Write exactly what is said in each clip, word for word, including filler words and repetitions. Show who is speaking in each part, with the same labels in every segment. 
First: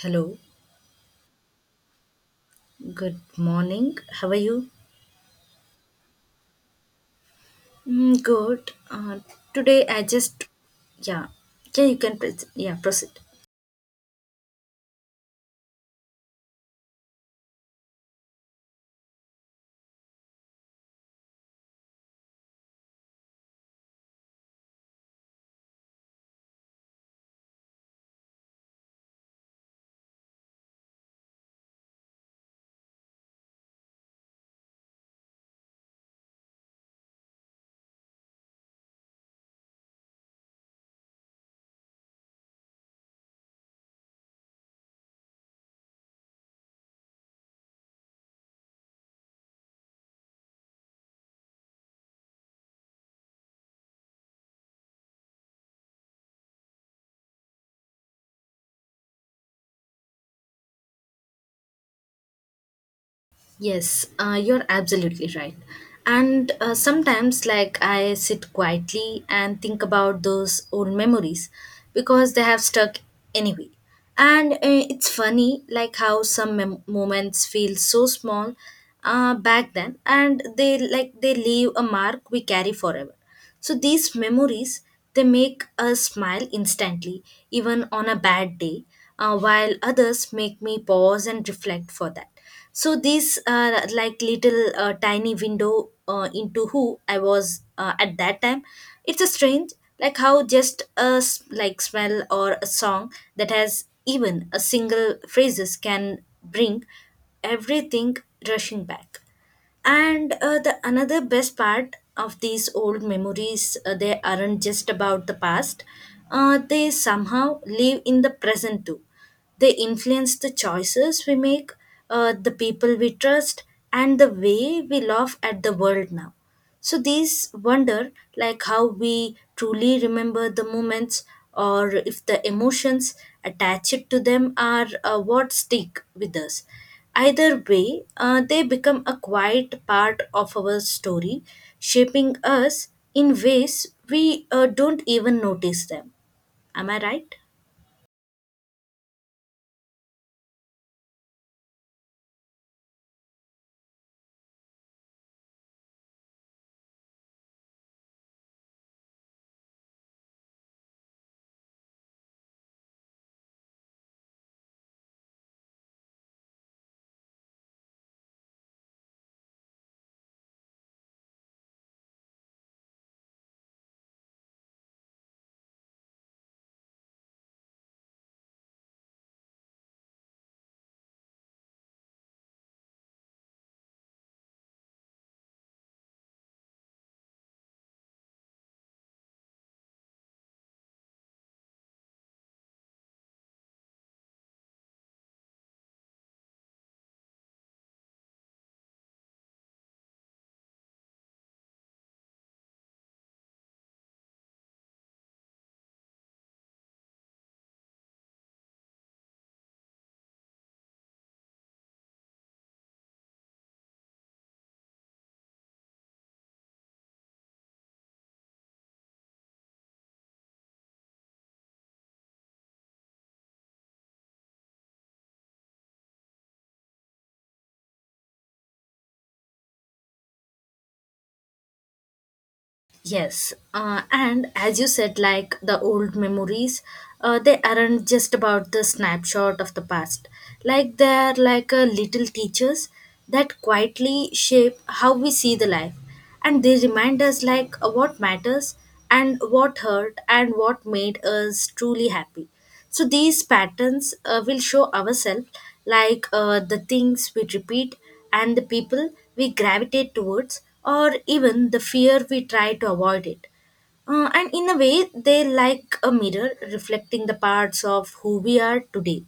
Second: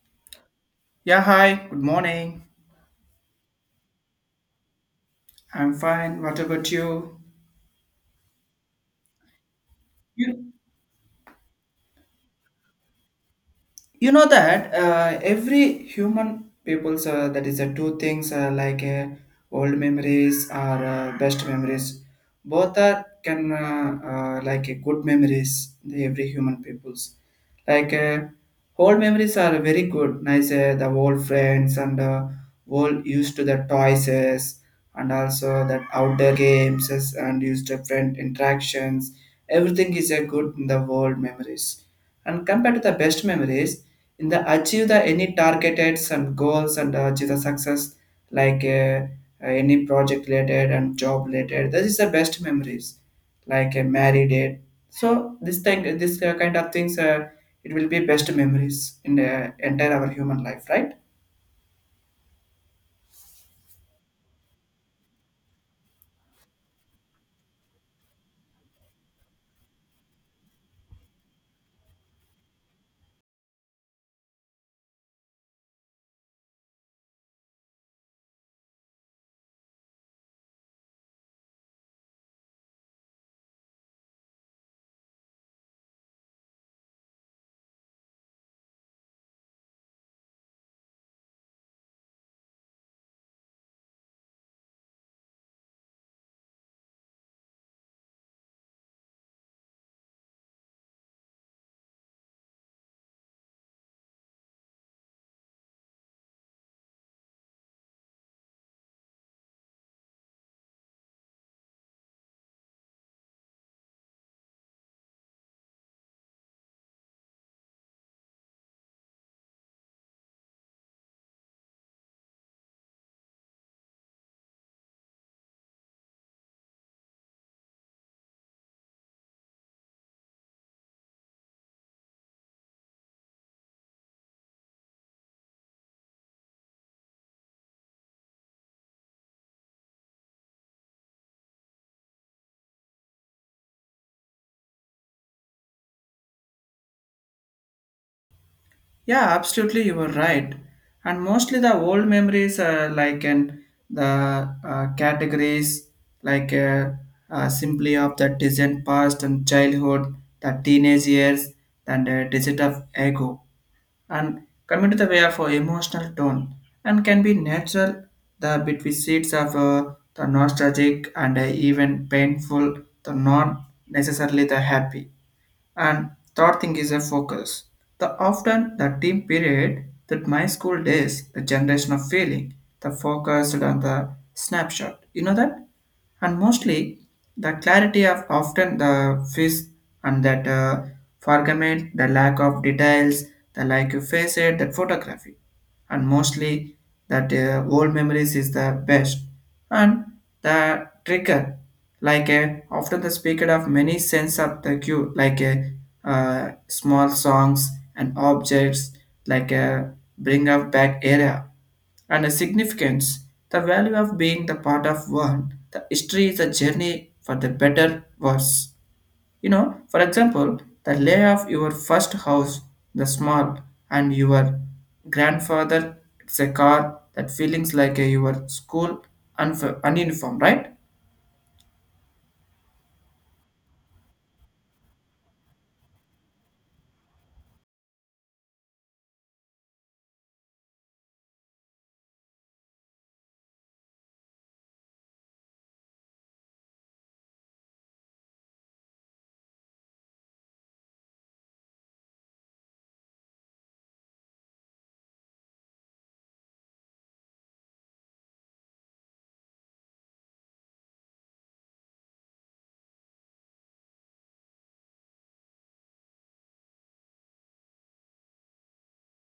Speaker 1: Hello,
Speaker 2: Yeah, hi, good morning.
Speaker 1: good morning. How are you?
Speaker 2: I'm fine. What about you?
Speaker 1: Mm, good. Uh, today I
Speaker 2: Yeah.
Speaker 1: just, yeah, yeah, you can, proce- yeah, proceed.
Speaker 2: you know that uh, every human people's uh, that is uh, two things uh, like uh, old memories or uh, best memories both are can uh, uh, like uh, good memories the every human people's like uh, old memories are very good nice, uh, the old friends and uh, old used to the toys, and also that outdoor games and used to friend interactions. Everything is a good in the world memories, and compared to the best memories in the achieve the any targeted some goals and achieve the success, like uh, uh, any project related and job related. This is the best memories, like a married date. So this thing, this uh, kind of things, uh, it will be best memories in the entire our human life, right?
Speaker 1: Yes, uh, you're absolutely right. And uh, sometimes, like, I sit quietly and think about those old memories because they have stuck anyway. And uh, it's funny, like, how some mem- moments feel so small uh, back then, and they like they leave a mark we carry forever. So these memories they make us smile instantly, even on a bad day, uh, while others make me pause and reflect for that. So these are like little uh, tiny window uh, into who I was uh, at that time. It's a strange, like how just a s- like smell or a song that has even a single phrases can bring everything rushing back and uh, The another best part of these old memories uh, they aren't just about the past, uh, they somehow live in the present too. They influence the choices we make, uh, the people we trust, and the way we laugh at the world now. So these wonder like how we truly remember the moments, or if the emotions attached to them are uh, what stick with us. Either way, uh, they become a quiet part of our story, shaping us in ways we uh, don't even notice them. Am I right?
Speaker 2: Yeah, absolutely, you were right. And mostly the old memories are like in the uh, categories, like uh, uh, simply of the distant past and childhood, the teenage years, and the digit of ego. And coming to the way of uh, emotional tone and can be natural the between seeds of uh, the nostalgic and uh, even painful, the not necessarily the happy, and third thing is a focus. The often the team period, that my school days, the generation of feeling, the focus on the snapshot. You know that? And mostly the clarity of often the face and that uh, forgament, the lack of details, the like you face it, that photography. And mostly that uh, old memories is the best, and the trigger like a often the speaker of many sense of the cue, like a uh, small songs and objects, like a bring up back area and a significance, the value of being the part of one the history is a journey for the better worse. You know, for example, the lay of your first house, the small, and your grandfather, it's a car that feelings like a, your school and uniform, right?
Speaker 1: Yes, uh, and as you said, like the old memories, uh, they aren't just about the snapshot of the past. Like they're like a little teachers that quietly shape how we see the life, and they remind us like uh, what matters and what hurt and what made us truly happy. So these patterns uh, will show ourselves like uh, the things we repeat and the people we gravitate towards, or even the fear we try to avoid it. Uh, and in a way, they like a mirror reflecting the parts of who we are today.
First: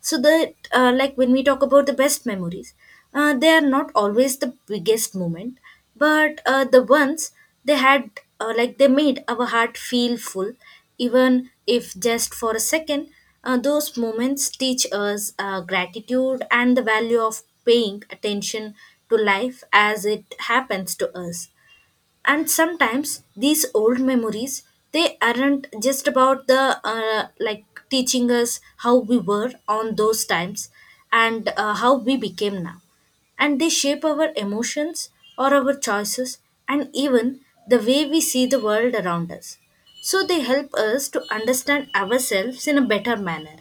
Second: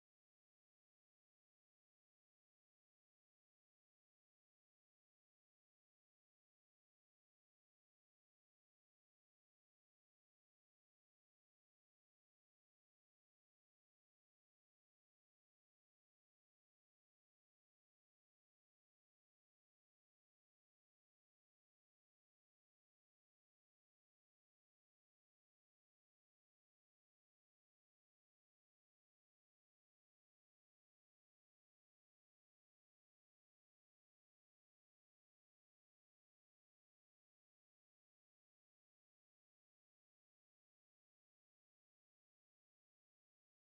Speaker 1: So that, uh, like when we talk about the best memories, uh, they are not always the biggest moment but uh, the ones they had, uh, like they made our heart feel full even if just for a second. Uh, those moments teach us uh, gratitude and the value of paying attention to life as it happens to us. And sometimes these old memories they aren't just about the uh, like teaching us how we were on those times and uh, how we became now, and they shape our emotions or our choices and even the way we see the world around us. So they help us to understand ourselves in a better manner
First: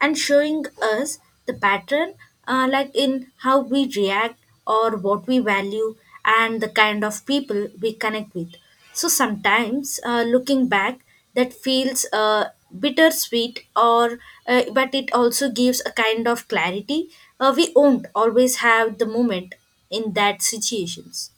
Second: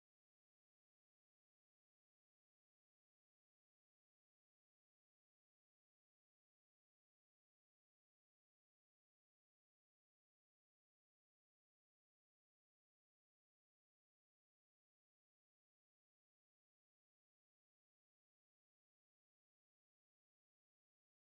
Speaker 1: and showing us the pattern, uh, like in how we react or what we value and the kind of people we connect with. So sometimes uh, looking back, that feels uh, bittersweet, or uh, but it also gives a kind of clarity. Uh, we won't always have the moment in that situations.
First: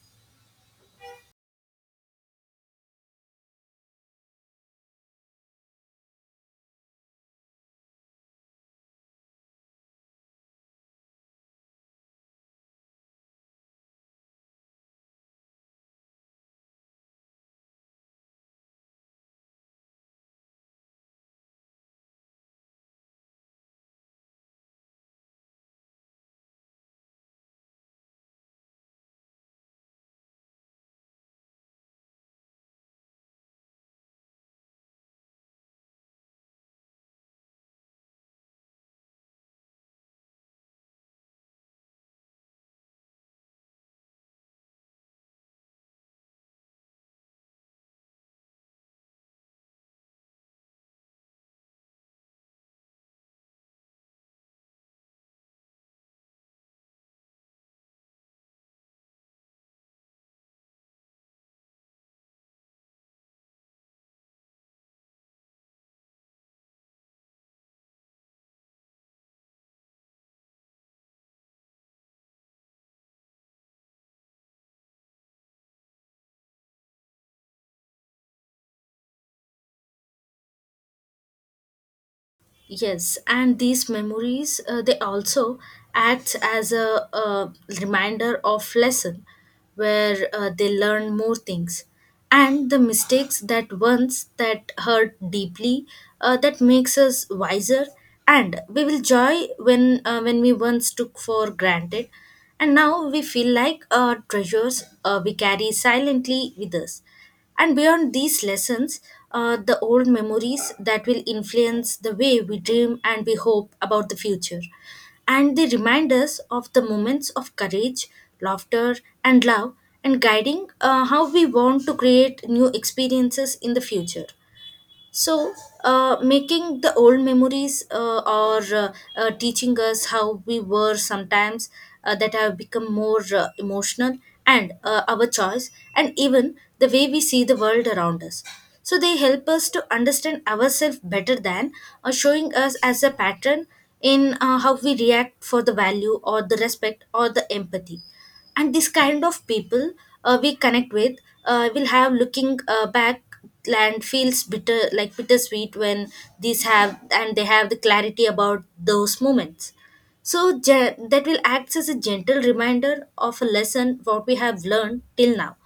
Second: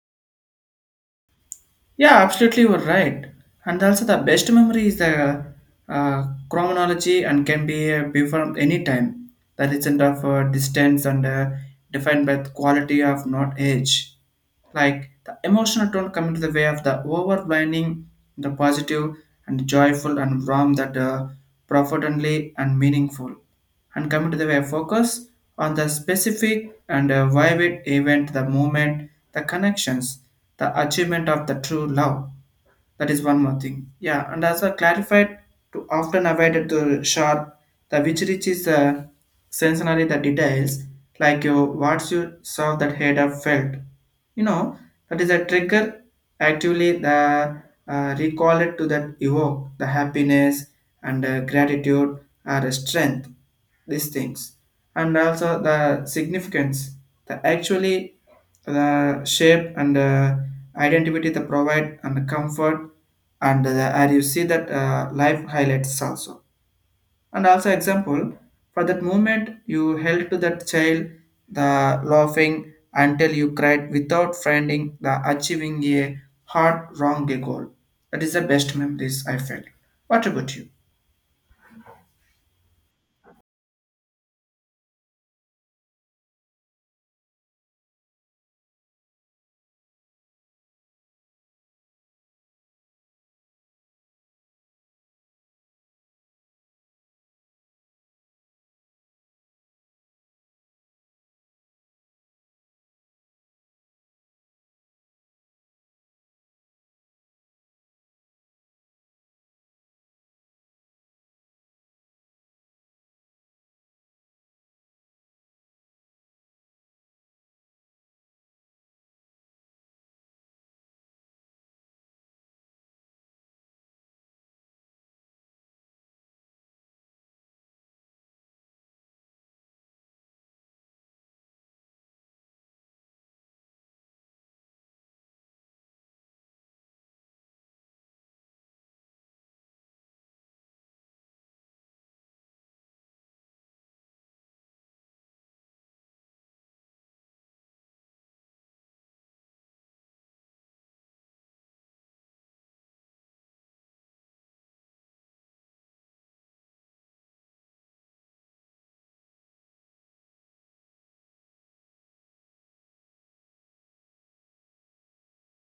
Speaker 2: Yeah, absolutely, you're right. And also, the best memory is the uh, chronology and can be uh, be from any time. That isn't of uh, distance and uh, defined by the quality of not age. Like the emotional tone coming to the way of the overwhelming, the positive and joyful and warm, that uh, profoundly and meaningful. And coming to the way focus on the specific and uh, vivid event, the moment, the connections, the achievement of the true love. That is one more thing. Yeah, and as I clarified, to often avoided the sharp, the which reaches uh, sensory the details, like you what you saw that head of felt, you know, that is a trigger actively the uh, recall it to that evoke the happiness and uh, gratitude or strength, these things. And also the significance, the actually the shape and uh, identity they provide and the comfort, and uh, and you see that uh, life highlights also. And also example for that moment you held to that child, the laughing until you cried without finding the achieving a hard wrong goal. That is the best memories I felt. What about you?
Speaker 1: Yes, and these memories uh, they also act as a, uh reminder of lesson, where uh, they learn more things, and the mistakes that once that hurt deeply, uh, that makes us wiser, and we will joy when uh, when we once took for granted, and now we feel like uh, treasures uh, we carry silently with us. And beyond these lessons, uh, the old memories that will influence the way we dream and we hope about the future. And they remind us of the moments of courage, laughter, and love, and guiding uh, how we want to create new experiences in the future. So uh, making the old memories uh, or uh, uh, teaching us how we were sometimes, uh, that have become more uh, emotional and uh, our choice and even the way we see the world around us. So they help us to understand ourselves better than uh, showing us as a pattern in uh, how we react for the value or the respect or the empathy and this kind of people uh, we connect with. Uh, will have looking uh, back land feels bitter like bittersweet when these have and they have the clarity about those moments. So ge- that will act as a gentle reminder of a lesson what we have learned till now,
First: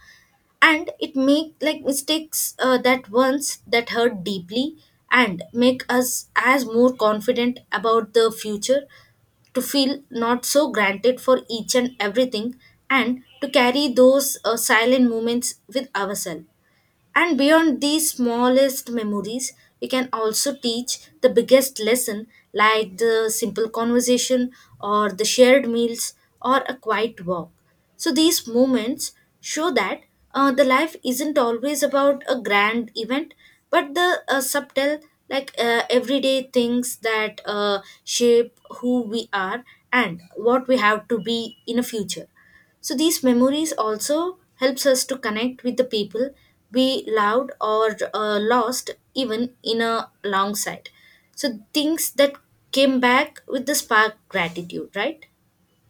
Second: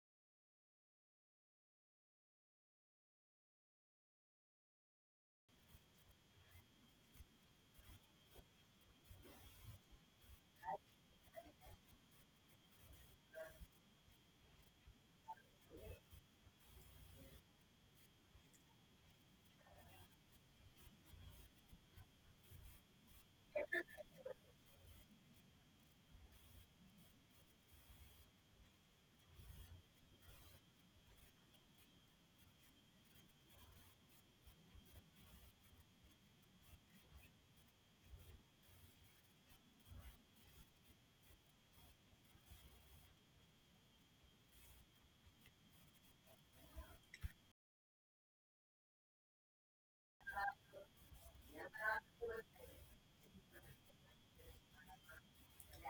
Speaker 1: and it make like mistakes uh, that once that hurt deeply and make us as more confident about the future, to feel not so granted for each and everything, and to carry those uh, silent moments with ourselves. And beyond these smallest memories, we can also teach the biggest lesson like the simple conversation or the shared meals or a quiet walk. So these moments show that uh, the life isn't always about a grand event, but the uh, subtle, like uh, everyday things that uh, shape who we are and what we have to be in a future. So these memories also helps us to connect with the people we loved or uh, lost even in a long side. So things that came back with the spark gratitude, right?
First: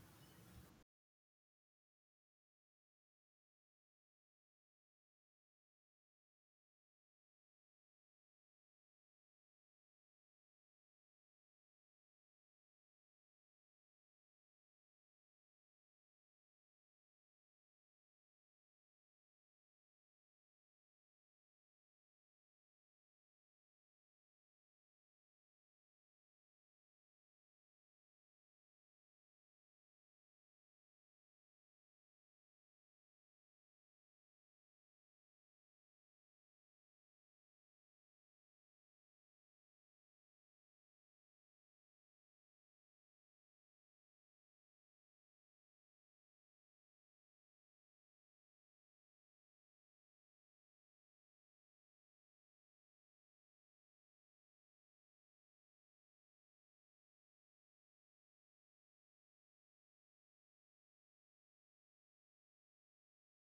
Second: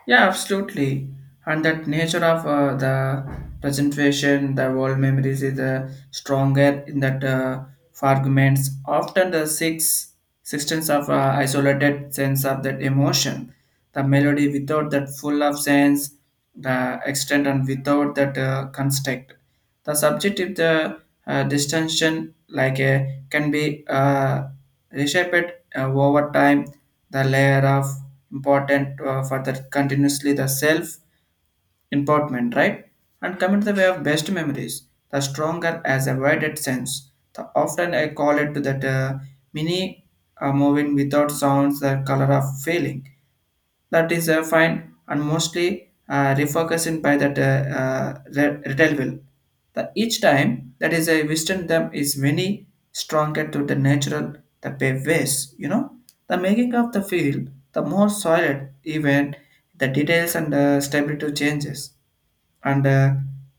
Speaker 2: Yeah, absolutely. And that nature of uh, the presentation, the world memories is uh, stronger in that uh, fragments. Often the six sixteenths of uh, isolated sense of that emotion, the melody without that full of sense, the extent and without that uh, construct. The subjective the uh, uh, distinction like a can be uh, reshaped uh, over time, the layer of important uh, for the continuously the self important, right? And coming to the way of best memories, the stronger as a widened sense, the often I call it to that uh, mini uh, moving without sounds the color of feeling, that is uh, fine, and mostly uh, refocusing by that uh, uh, re- retail will. The each time that is a western them is many stronger to the natural the pathways. You know, the making of the field the more solid even the details and uh, stability changes and uh,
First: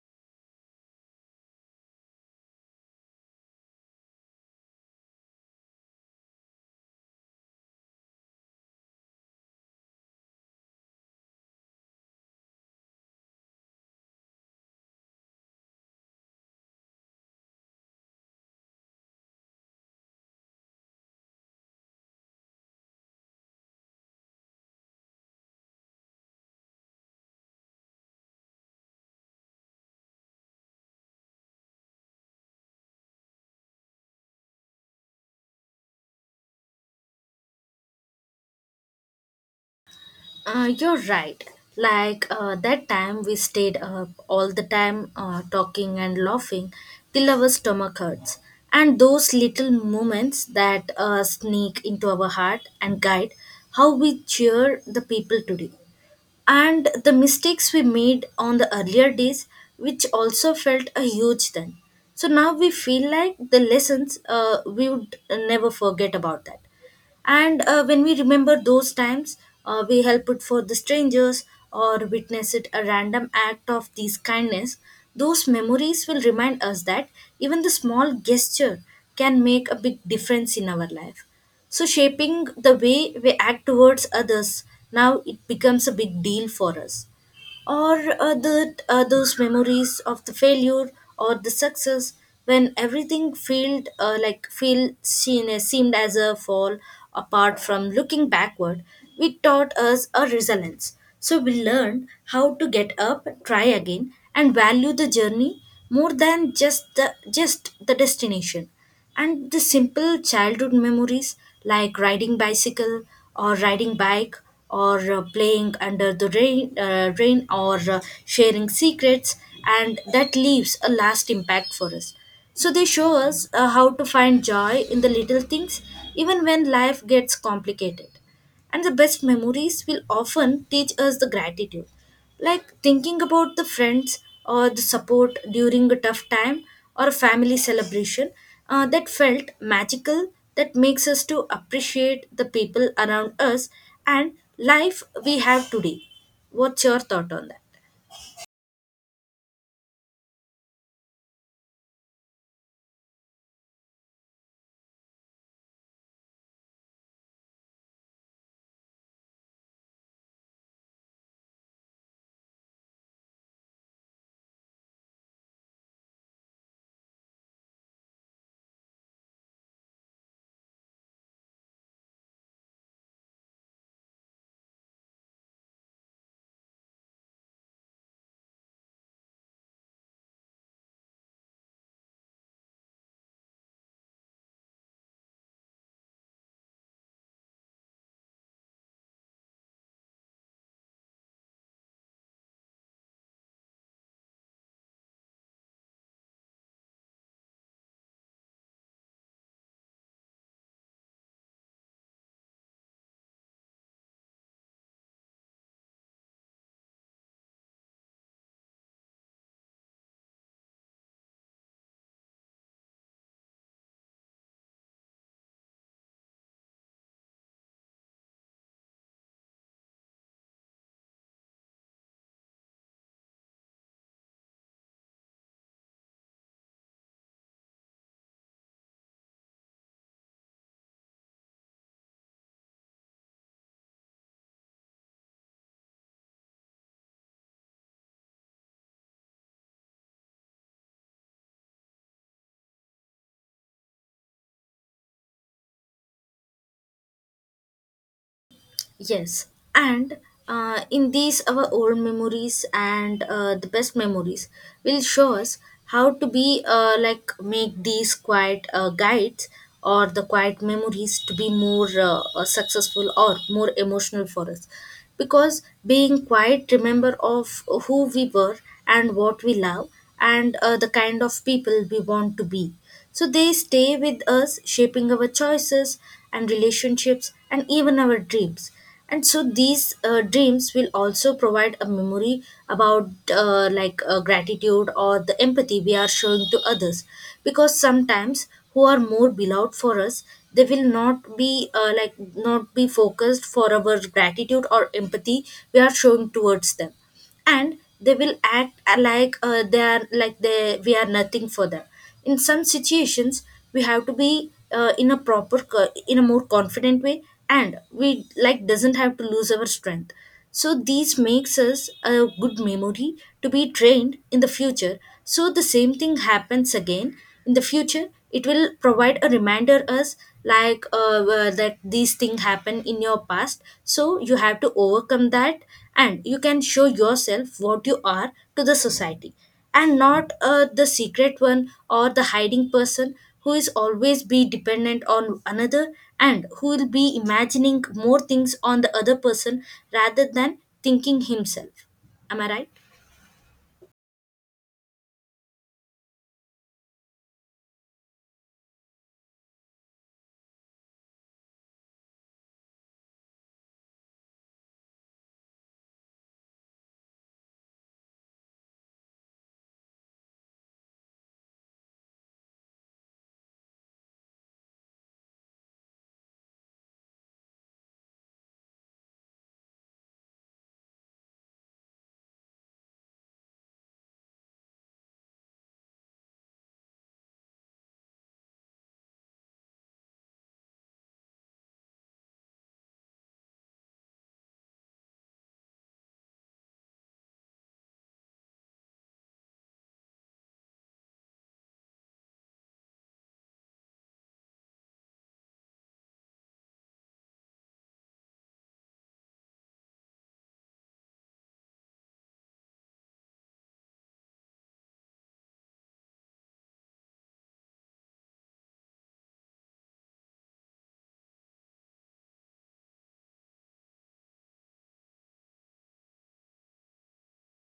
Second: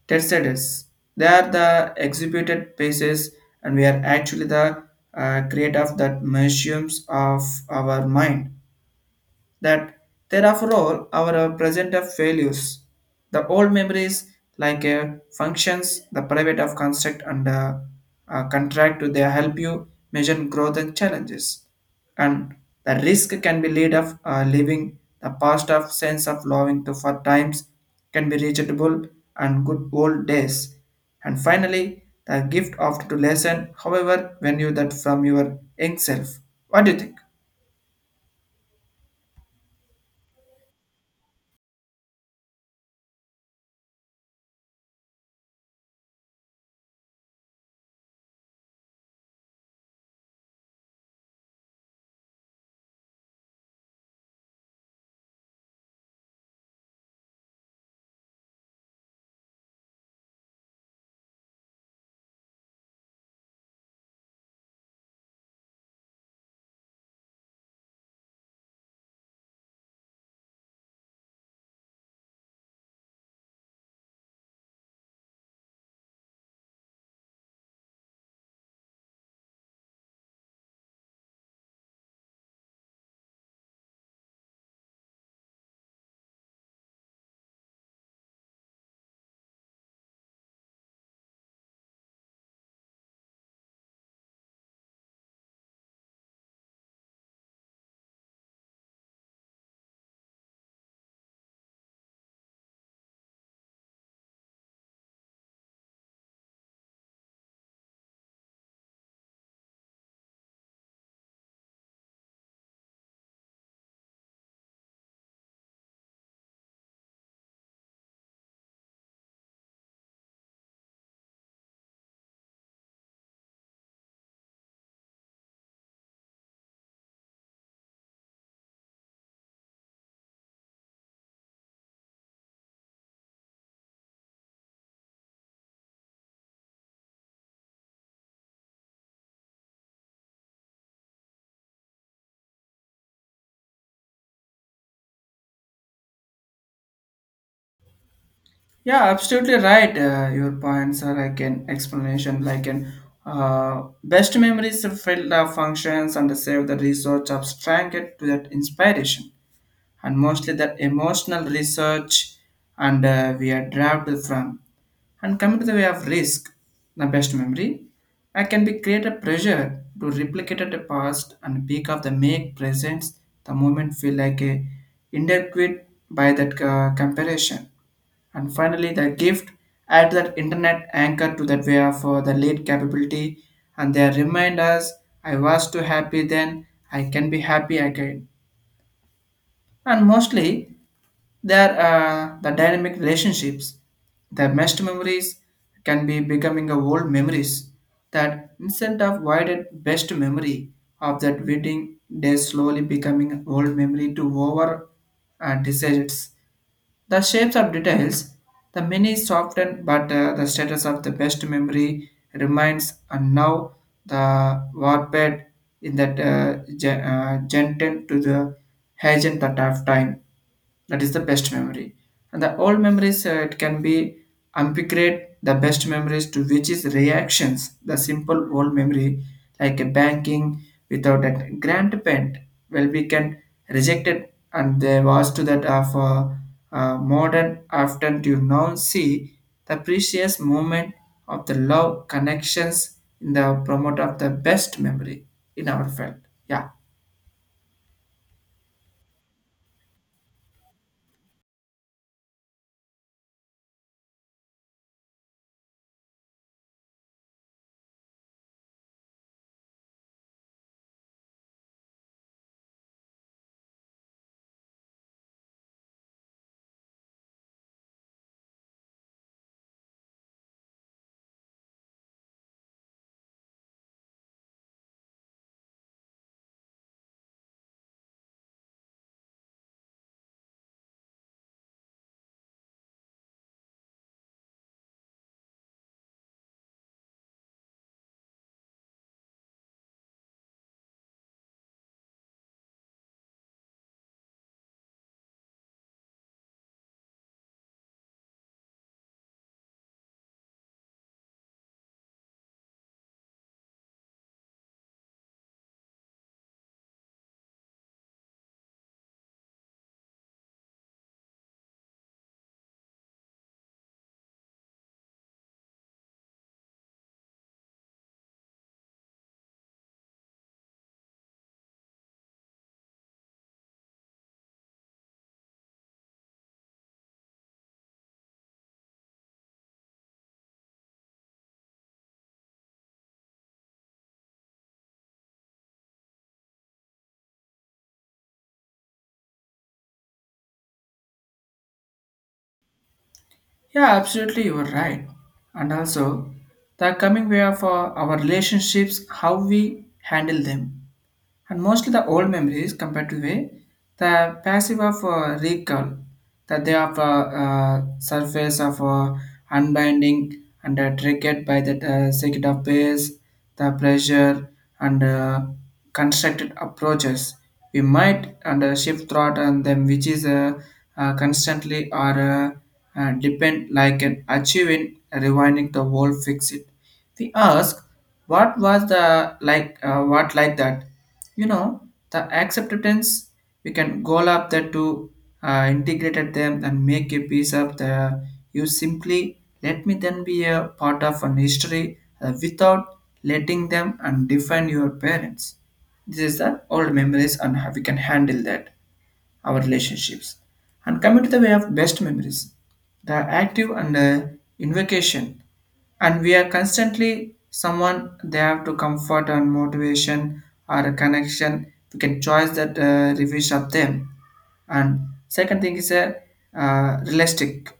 Speaker 2: tercetes. They are the exhibited pieces, and we are actually the uh, create of that museums of our mind that therefore all our uh, present of failures. The old memories, like uh, functions, the private of construct and uh, uh, contract to they help you measure growth and challenges. And the risk can be lead of uh, living the past of sense of loving to for times can be reachable and good old days. And finally, the gift of to lesson, however, when you that from your young self. What do you think?
Speaker 1: Uh, you're right. Like uh, that time we stayed up all the time uh, talking and laughing till our stomach hurts. And those little moments that uh, sneak into our heart and guide how we cheer the people today. And the mistakes we made on the earlier days, which also felt a huge then. So now we feel like the lessons uh, we would never forget about that. And uh, when we remember those times, uh, we help it for the strangers or witness it a random act of these kindness. Those memories will remind us that even the small gesture can make a big difference in our life. So, shaping the way we act towards others now it becomes a big deal for us, or uh, that uh, those memories of the failure or the success when everything felt uh, like feel seen, seemed as a fall apart from looking backward, we taught us a resilience. So we learned how to get up try again and value the journey more than just the just the destination. And the simple childhood memories like riding bicycle or riding bike or uh, playing under the rain, uh, rain or uh, sharing secrets, and that leaves a last impact for us. So they show us uh, how to find joy in the little things even when life gets complicated. And the best memories will often teach us the gratitude, like thinking about the friends or the support during a tough time or a family celebration, uh, that felt magical that makes us to appreciate the people around us and life we have today. What's your thought on that?
Speaker 2: Yeah, absolutely right. Uh, your points are like an explanation, like an uh, best memories fill the functions and save the resource abstract to that inspiration, and mostly that emotional research and uh, we are derived from. And coming to the way of risk, the best memory, I can be create a pressure to replicate the past and peak of the make presents the moment feel like a inadequate by that uh, comparison. And finally, the gift add that internet anchor to that way of uh, the late capability, and they remind us I was too happy then, I can be happy again. And mostly there are the dynamic relationships, the meshed memories can be becoming a old memories. That instant of widened best memory of that wedding day slowly becoming old memory to over uh, decisions. The shapes of details, the many softened, but uh, the status of the best memory remains. And now the warped in that uh, gen- uh, gentle to the agent that of time, that is the best memory. And the old memories, uh, it can be ambiguous the best memories to which is reactions the simple old memory like a banking without a grand paint. Well, we can reject it, and there was to that of uh, uh, modern often to now see the precious moment of the love connections in the promote of the best memory in our field. Yeah.
Speaker 1: Yes, and uh, in these our old memories and uh, the best memories will show us how to be uh, like make these quiet uh, guides or the quiet memories to be more uh, uh, successful or more emotional for us, because being quiet remember of who we were and what we love and uh, the kind of people we want to be. So they stay with us, shaping our choices and relationships and even our dreams. And so these uh, dreams will also provide a memory about uh, like uh, gratitude or the empathy we are showing to others. Because sometimes who are more beloved for us, they will not be uh, like not be focused for our gratitude or empathy we are showing towards them, and they will act like uh, they are like they we are nothing for them. In some situations we have to be uh, in a proper co- in a more confident way, and we like doesn't have to lose our strength. So these makes us a good memory to be trained in the future. So the same thing happens again in the future, it will provide a reminder us like uh, uh, that these things happen in your past, so you have to overcome that and you can show yourself what you are to the society, and not uh, the secret one or the hiding person who is always be dependent on another and who will be imagining more things on the other person rather than thinking himself. Am I right?
Speaker 2: Yeah, absolutely, you are right. And also, the coming way of uh, our relationships, how we handle them. And mostly the old memories compared to way the passive of uh, recall that they have uh, uh, surface of uh, unbinding and uh, triggered by the uh, circuit of base the pressure, and uh, constructed approaches we might and uh, shift throughout on them, which is uh, uh, constantly or uh, uh, depend like an achieving rewinding the whole fix it. We ask, what was the like uh, what like that, you know, the acceptance we can go up there to uh, integrated them and make a piece of the you simply let me then be a part of an history uh, without letting them and define your parents. This is the old memories and how we can handle that our relationships. And coming to the way of best memories, the active and uh, invocation, and we are constantly someone they have to comfort and motivation or a connection. We can choose that uh, reviews of them. And second thing is a uh, realistic,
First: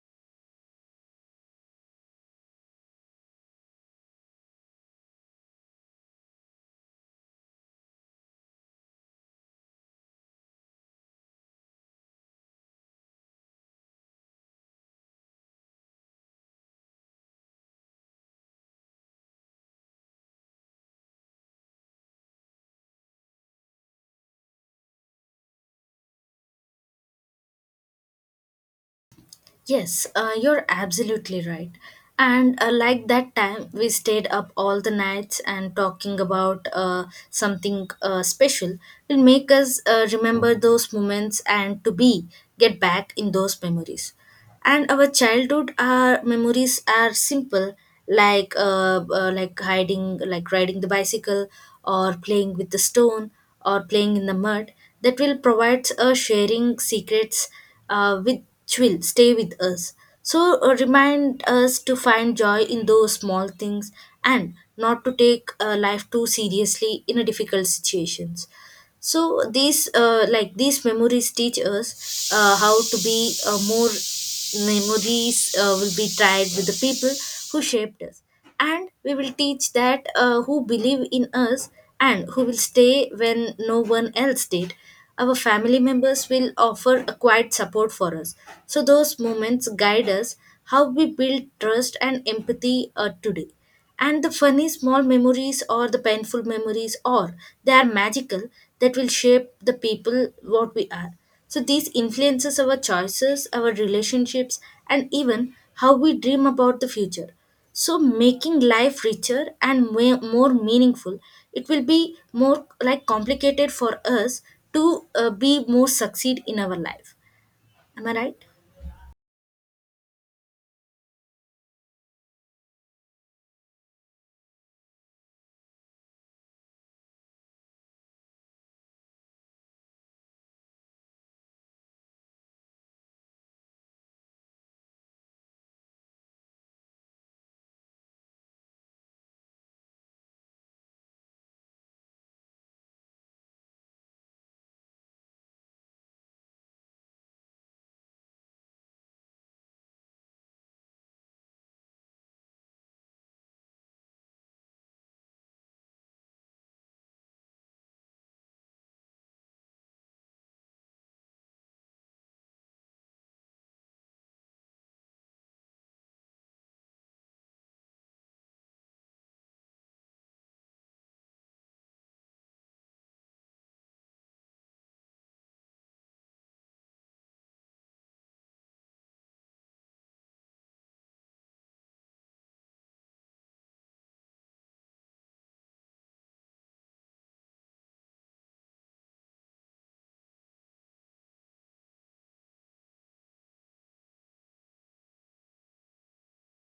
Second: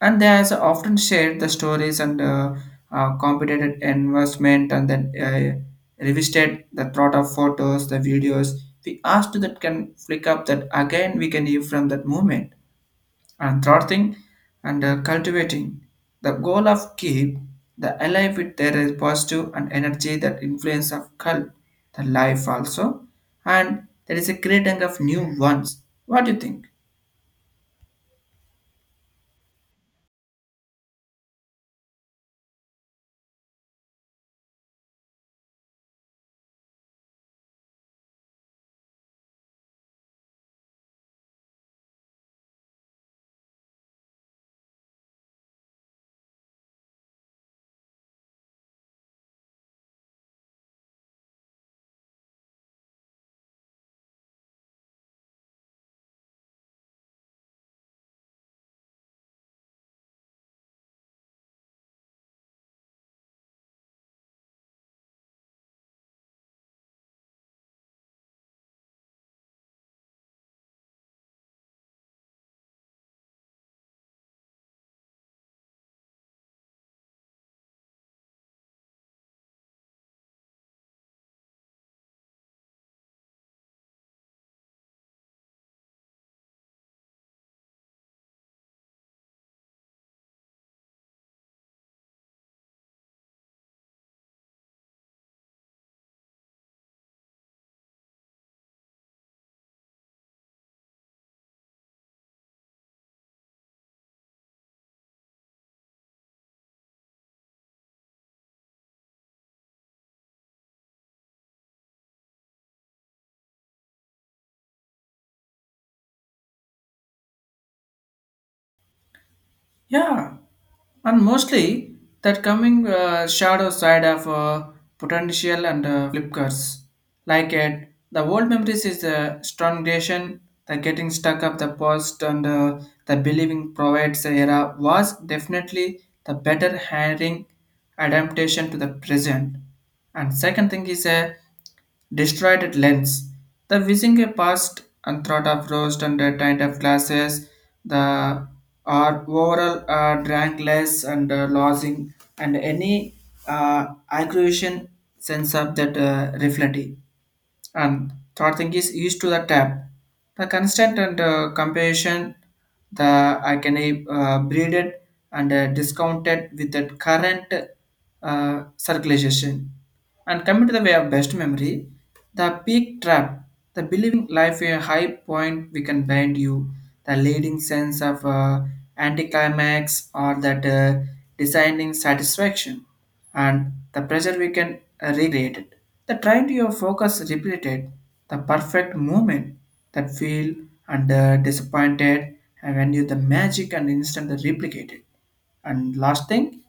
Speaker 2: and they has often shared the stories and uh, uh, competent investment, and then uh, revisited the thought of photos, the videos, we asked that can flick up that again, we can hear from that movement. And third thing, and uh, cultivating the goal of keep the alive with their positive and energy that influence of cult the life also, and there is a creating of new ones. What do you think?
Speaker 1: Yes, uh, you're absolutely right. And uh, like that time, we stayed up all the nights and talking about uh, something uh, special will make us uh, remember those moments and to be get back in those memories. And our childhood, our memories are simple, like uh, uh, like hiding, like riding the bicycle, or playing with the stone, or playing in the mud, that will provide a sharing secrets uh, which will stay with us. So uh, remind us to find joy in those small things and not to take uh, life too seriously in a difficult situations. So these uh, like these memories teach us uh, how to be uh, more memories uh, will be tied with the people who shaped us, and we will teach that uh, who believe in us and who will stay when no one else did. Our family members will offer a quiet support for us, so those moments guide us how we build trust and empathy uh, today. And the funny small memories or the painful memories, or they are magical, that will shape the people what we are. So these influences our choices, our relationships, and even how we dream about the future. So making life richer and way more meaningful, it will be more like complicated for us to uh, be more succeed in our life. Am I right?
Speaker 2: Yeah. And mostly that coming uh, shadow side of uh, potential and uh, flip curves. Like it, the old memories is the strongation, the getting stuck of the past and uh, the believing provides era was definitely the better hiring adaptation to the present. And second thing is a destroyed at lens. The whizzing passed and thought of roast and a tint of glasses, the are overall uh, drank less and uh, losing, and any uh, aggravation sense of that uh, reflecting. And third thing is used to the tab, the constant and uh, comparison, the I can uh, breed it and uh, discounted with the current uh, circulation. And coming to the way of best memory, the peak trap, the believing life a high point we can bind you, the leading sense of uh, anticlimax or that uh, designing satisfaction, and the pressure we can recreate it. The trying to your focus repeated the perfect moment that feel and uh, disappointed, and when you the magic and instant replicated. And last thing,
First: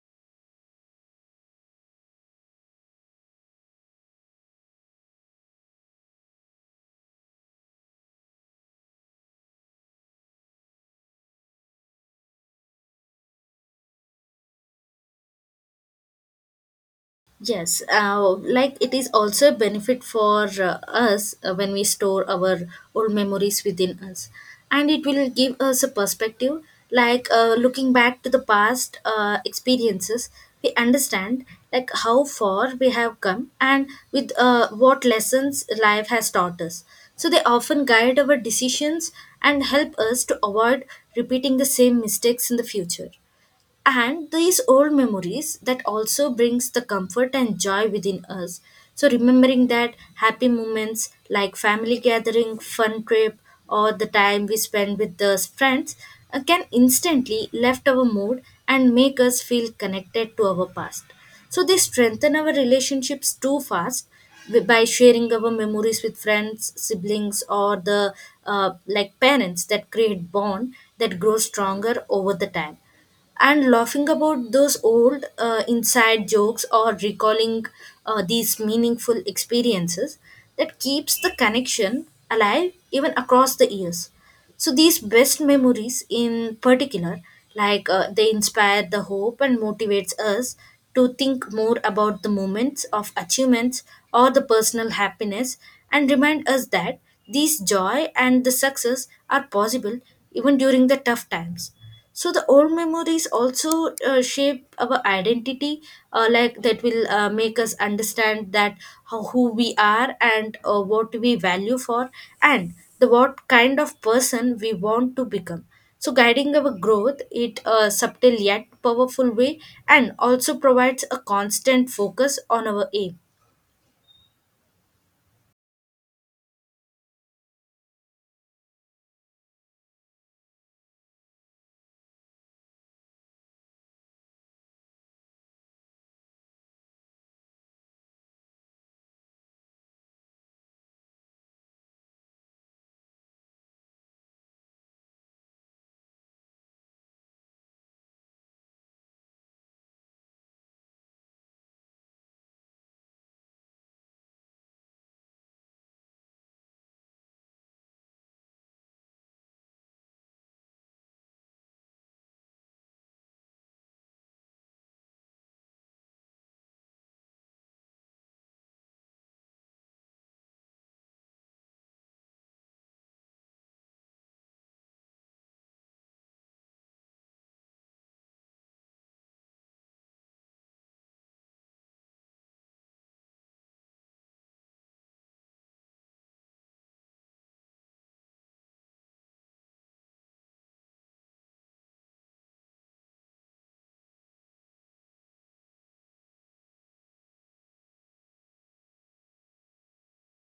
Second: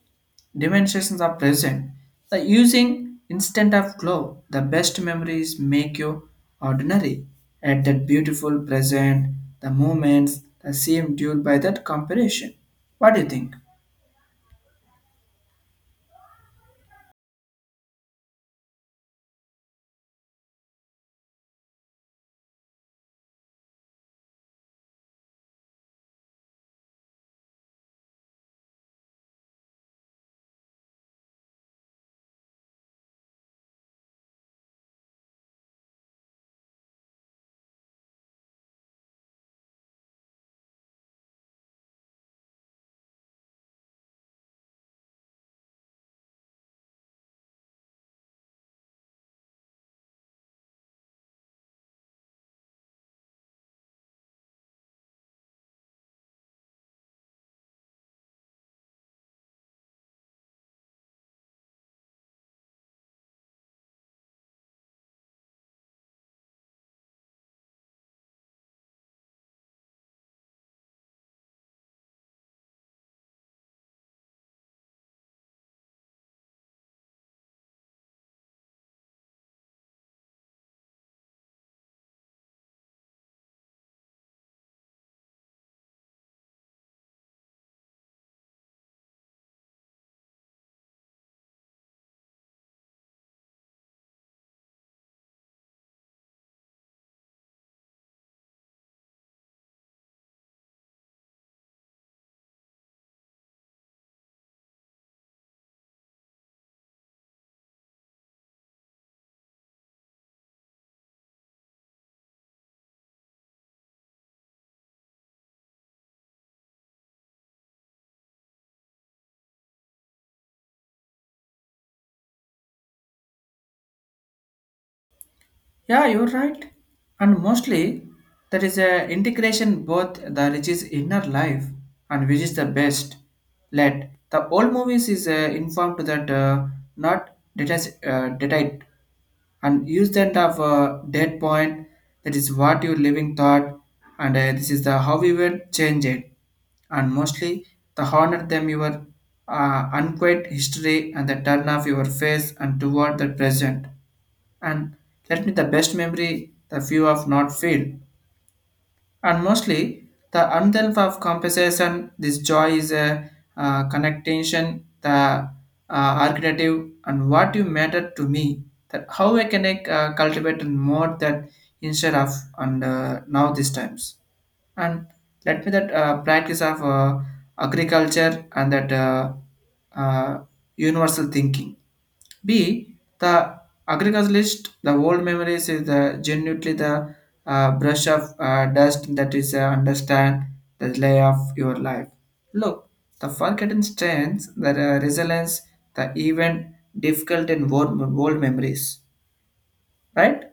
Speaker 2: dimensions are present. The using instant of glow, the best memories make you ordinary. At that beautiful present, the moments that seem dulled by that comparison. What do you think?
Speaker 1: Yes, uh, like it is also a benefit for uh, us uh, when we store our old memories within us, and it will give us a perspective. Like uh, looking back to the past uh, experiences, we understand like how far we have come and with uh, what lessons life has taught us. So they often guide our decisions and help us to avoid repeating the same mistakes in the future. And these old memories that also brings the comfort and joy within us. So remembering that happy moments like family gathering fun trip, or the time we spend with those friends, uh, can instantly lift our mood and make us feel connected to our past. So they strengthen our relationships too fast, wi- by sharing our memories with friends, siblings, or the uh, like parents, that create bond that grows stronger over the time. And laughing about those old uh, inside jokes, or recalling uh, these meaningful experiences, that keeps the connection alive even across the years. So these best memories in particular, like uh, they inspire the hope and motivates us to think more about the moments of achievements or the personal happiness. And remind us that these joy and the success are possible even during the tough times. So the old memories also uh, shape our identity, uh, like that will uh, make us understand that how, who we are, and uh, what we value for, and the what kind of person we want to become. So guiding our growth it a subtle yet powerful way, and also provides a constant focus on our aim.
Speaker 2: Yeah, you're right. And mostly, there is a integration both the rich's inner life and which is the best. Let the old movies is uh, informed that uh, not detached, uh, detached and use that of uh, dead point. That is what your living thought, and uh, this is the how we will change it. And mostly, the honor them your uh, unquiet history and the turn of your face and toward the present and let me the best memory the view of not feel and mostly the unself of compensation this joy is a uh, connectation the uh, archetype and what you matter to me that how I can uh, cultivate and more that instead of and uh, now these times and let me that uh, practice of uh, agriculture and that uh, uh, universal thinking B. The agriculturalist, the old memories is the genuinely the uh, brush of uh, dust that is uh, understand the lay of your life. Look, the forgotten strengths, the uh, resilience, the even difficult and old, old memories, right?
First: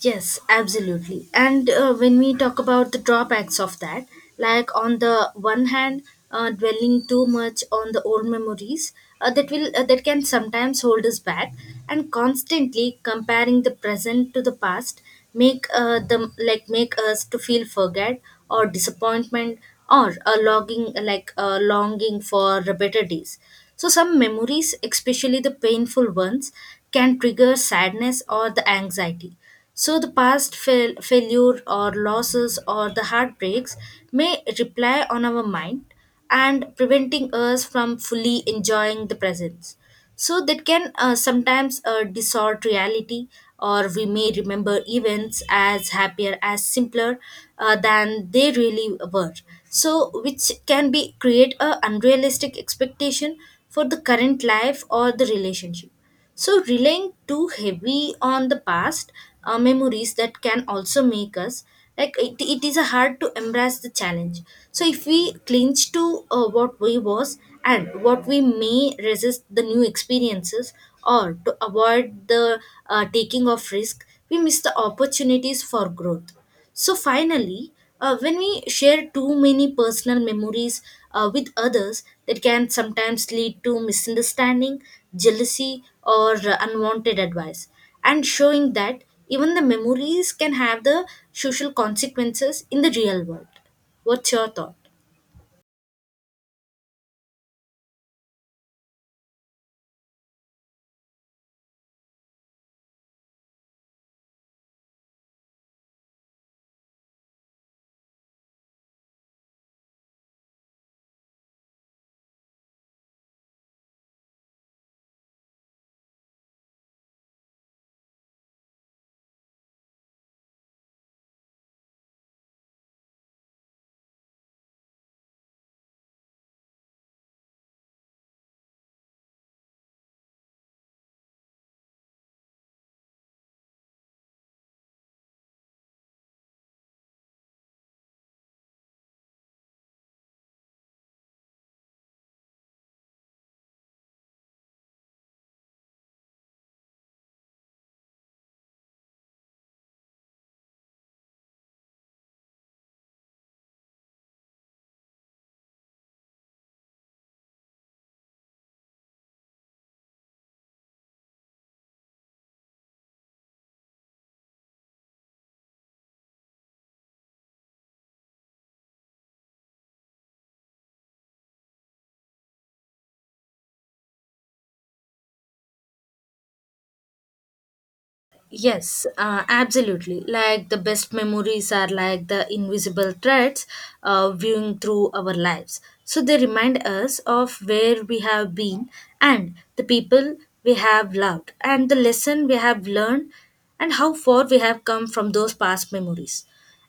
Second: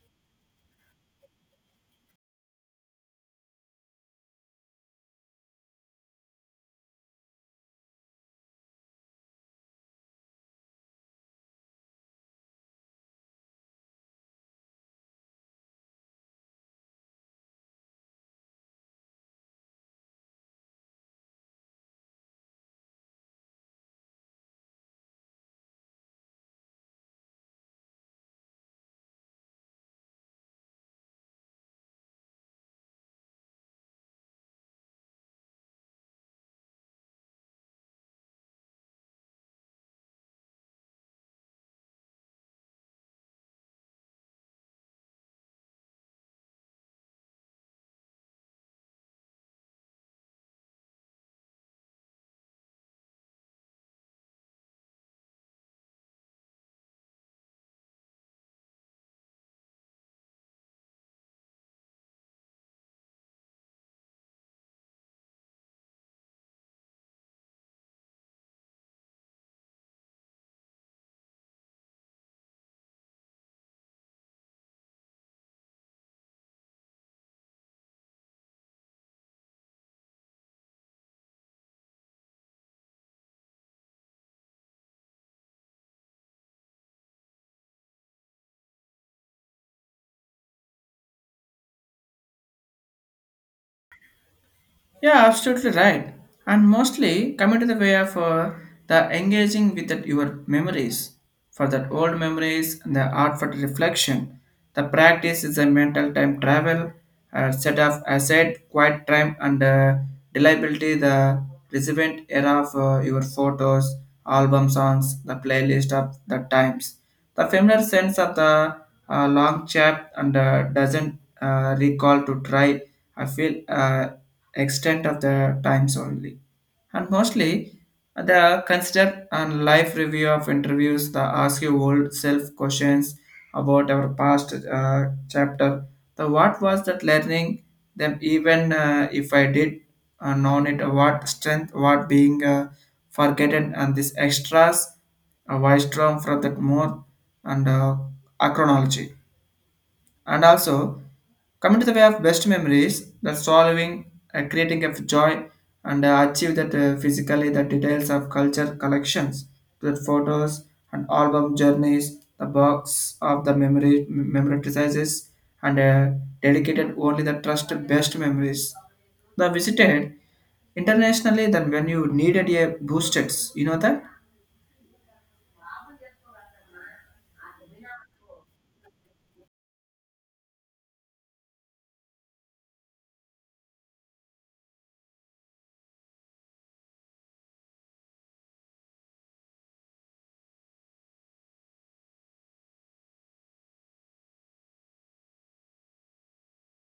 Speaker 1: Yes, absolutely. And uh, when we talk about the drawbacks of that, like on the one hand, uh, dwelling too much on the old memories uh, that will uh, that can sometimes hold us back. And constantly comparing the present to the past make uh, them, like, make us to feel forget or disappointment, or a longing, like a longing for better days. So some memories, especially the painful ones, can trigger sadness or the anxiety. So the past fail, failure, or losses, or the heartbreaks may reply on our mind and preventing us from fully enjoying the present. So that can uh, sometimes uh, distort reality, or we may remember events as happier as simpler uh, than they really were. So which can be create a unrealistic expectation for the current life or the relationship. So, relying too heavy on the past uh, memories that can also make us like it, it is a hard to embrace the challenge. So, if we clinch to uh, what we was and what we may resist the new experiences, or to avoid the uh, taking of risk, we miss the opportunities for growth. So finally, uh, when we share too many personal memories uh, with others, that can sometimes lead to misunderstanding, jealousy, or uh, unwanted advice. And showing that even the memories can have the social consequences in the real world. What's your thought?
Speaker 2: Yeah, absolutely right. And mostly coming to the way of uh, the engaging with that your memories. For that old memories and the art for the reflection, the practice is a mental time travel, a set of asset, quiet time, and uh, reliability. The relevant era of uh, your photos, album songs, the playlist of the times the familiar sense of the uh, long chap and uh, doesn't uh, recall to try. I feel uh, extent of the times only, and mostly the consider and live review of interviews that ask you old self questions about our past uh, chapter the what was that learning them even uh, if I did uh, known it uh, what strength what being uh, forgotten and this extras a uh, wise term for that more and uh, chronology. And also, coming to the way of best memories, that solving, uh, creating of joy, and uh, achieve that uh, physically the details of culture collections, the photos and album journeys, the box of the memory memorizes, and uh, dedicated only the trust best memories. The visited internationally than when you needed a boosted, you know that?
Speaker 1: Yes, uh, absolutely. Like the best memories are like the invisible threads uh, viewing through our lives. So they remind us of where we have been, and the people we have loved, and the lesson we have learned, and how far we have come from those past memories.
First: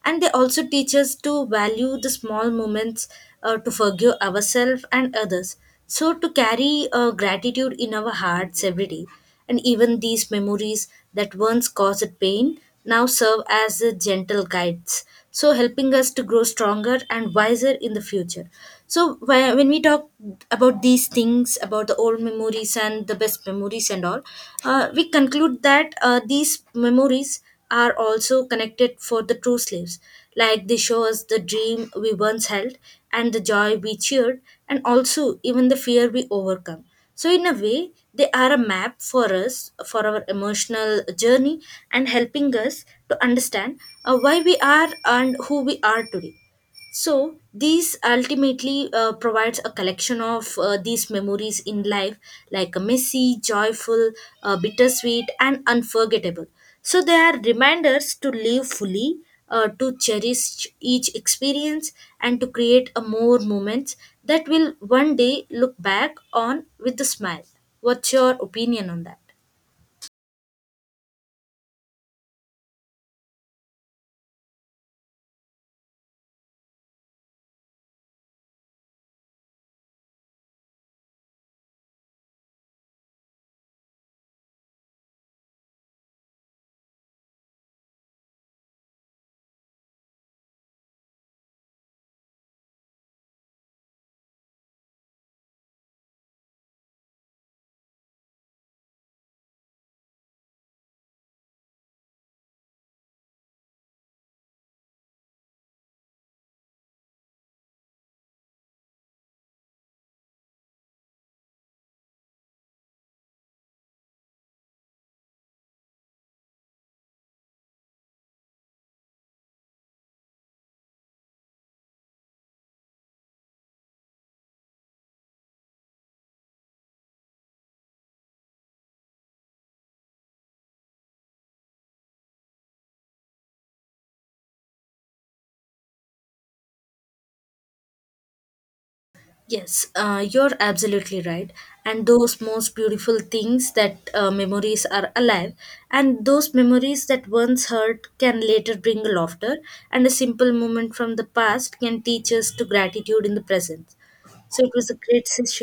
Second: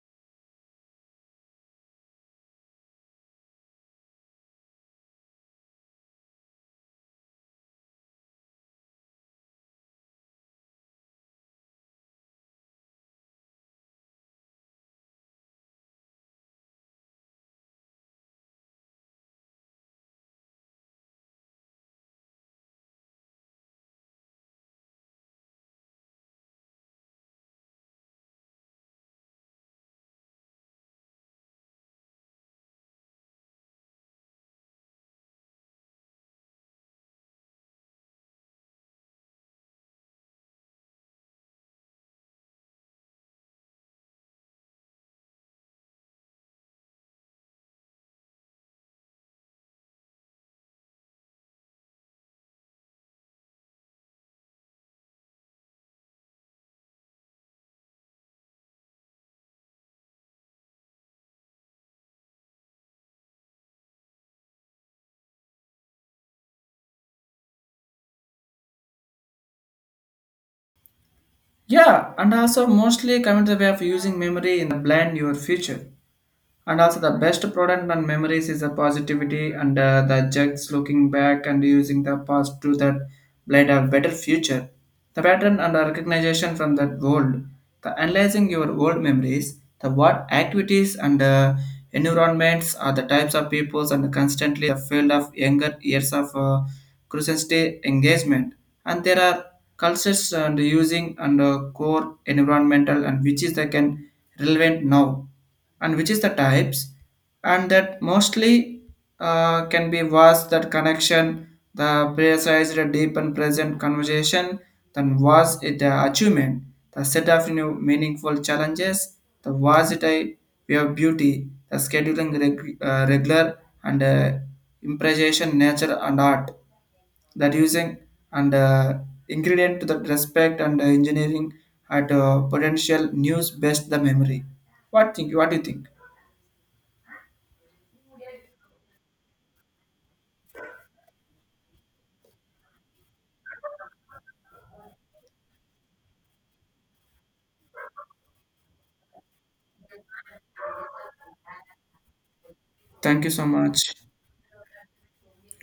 Speaker 1: And they also teach us to value the small moments, uh, to forgive ourselves and others. So, to carry uh, gratitude in our hearts every day. And even these memories that once caused pain now serve as the gentle guides, so helping us to grow stronger and wiser in the future. So whe- when we talk about these things, about the old memories and the best memories and all, uh, we conclude that uh, these memories are also connected for the true slaves, like they show us the dream we once held, and the joy we cheered, and also even the fear we overcome. So in a way, they are a map for us, for our emotional journey, and helping us to understand uh, why we are and who we are today. So these ultimately uh, provides a collection of uh, these memories in life, like a messy, joyful, uh, bittersweet, and unforgettable. So they are reminders to live fully, uh, to cherish each experience, and to create a more moments that will one day look back on with a smile. What's your opinion on that?
Speaker 2: Yeah, and also mostly coming to the way of using memory in the blend your future. And also the best product and memories is the positivity and uh, the jugs looking back and using the past to that blade a better future the pattern and the recognition from that world the analyzing your old memories the what activities and uh, environments are the types of peoples and constantly the field of younger years of uh, curiosity engagement and there are cultures and using and uh, core environmental and which is they can relevant now and which is the types and that mostly uh, can be was that connection the precise the deep and present conversation then was it the achievement the set of new meaningful challenges the was it a way of beauty the scheduling reg- uh, regular and uh, improvisation nature and art that using and uh, ingredient to that respect and uh, engineering at uh, potential news best the memory what think what do you think
Speaker 1: Yes, uh, you're absolutely right. And those most beautiful things that uh, memories are alive, and those memories that once hurt can later bring laughter, and a simple moment from the past can teach us to
Speaker 2: thank
Speaker 1: gratitude
Speaker 2: you
Speaker 1: in the
Speaker 2: so much
Speaker 1: present. So it was a great session.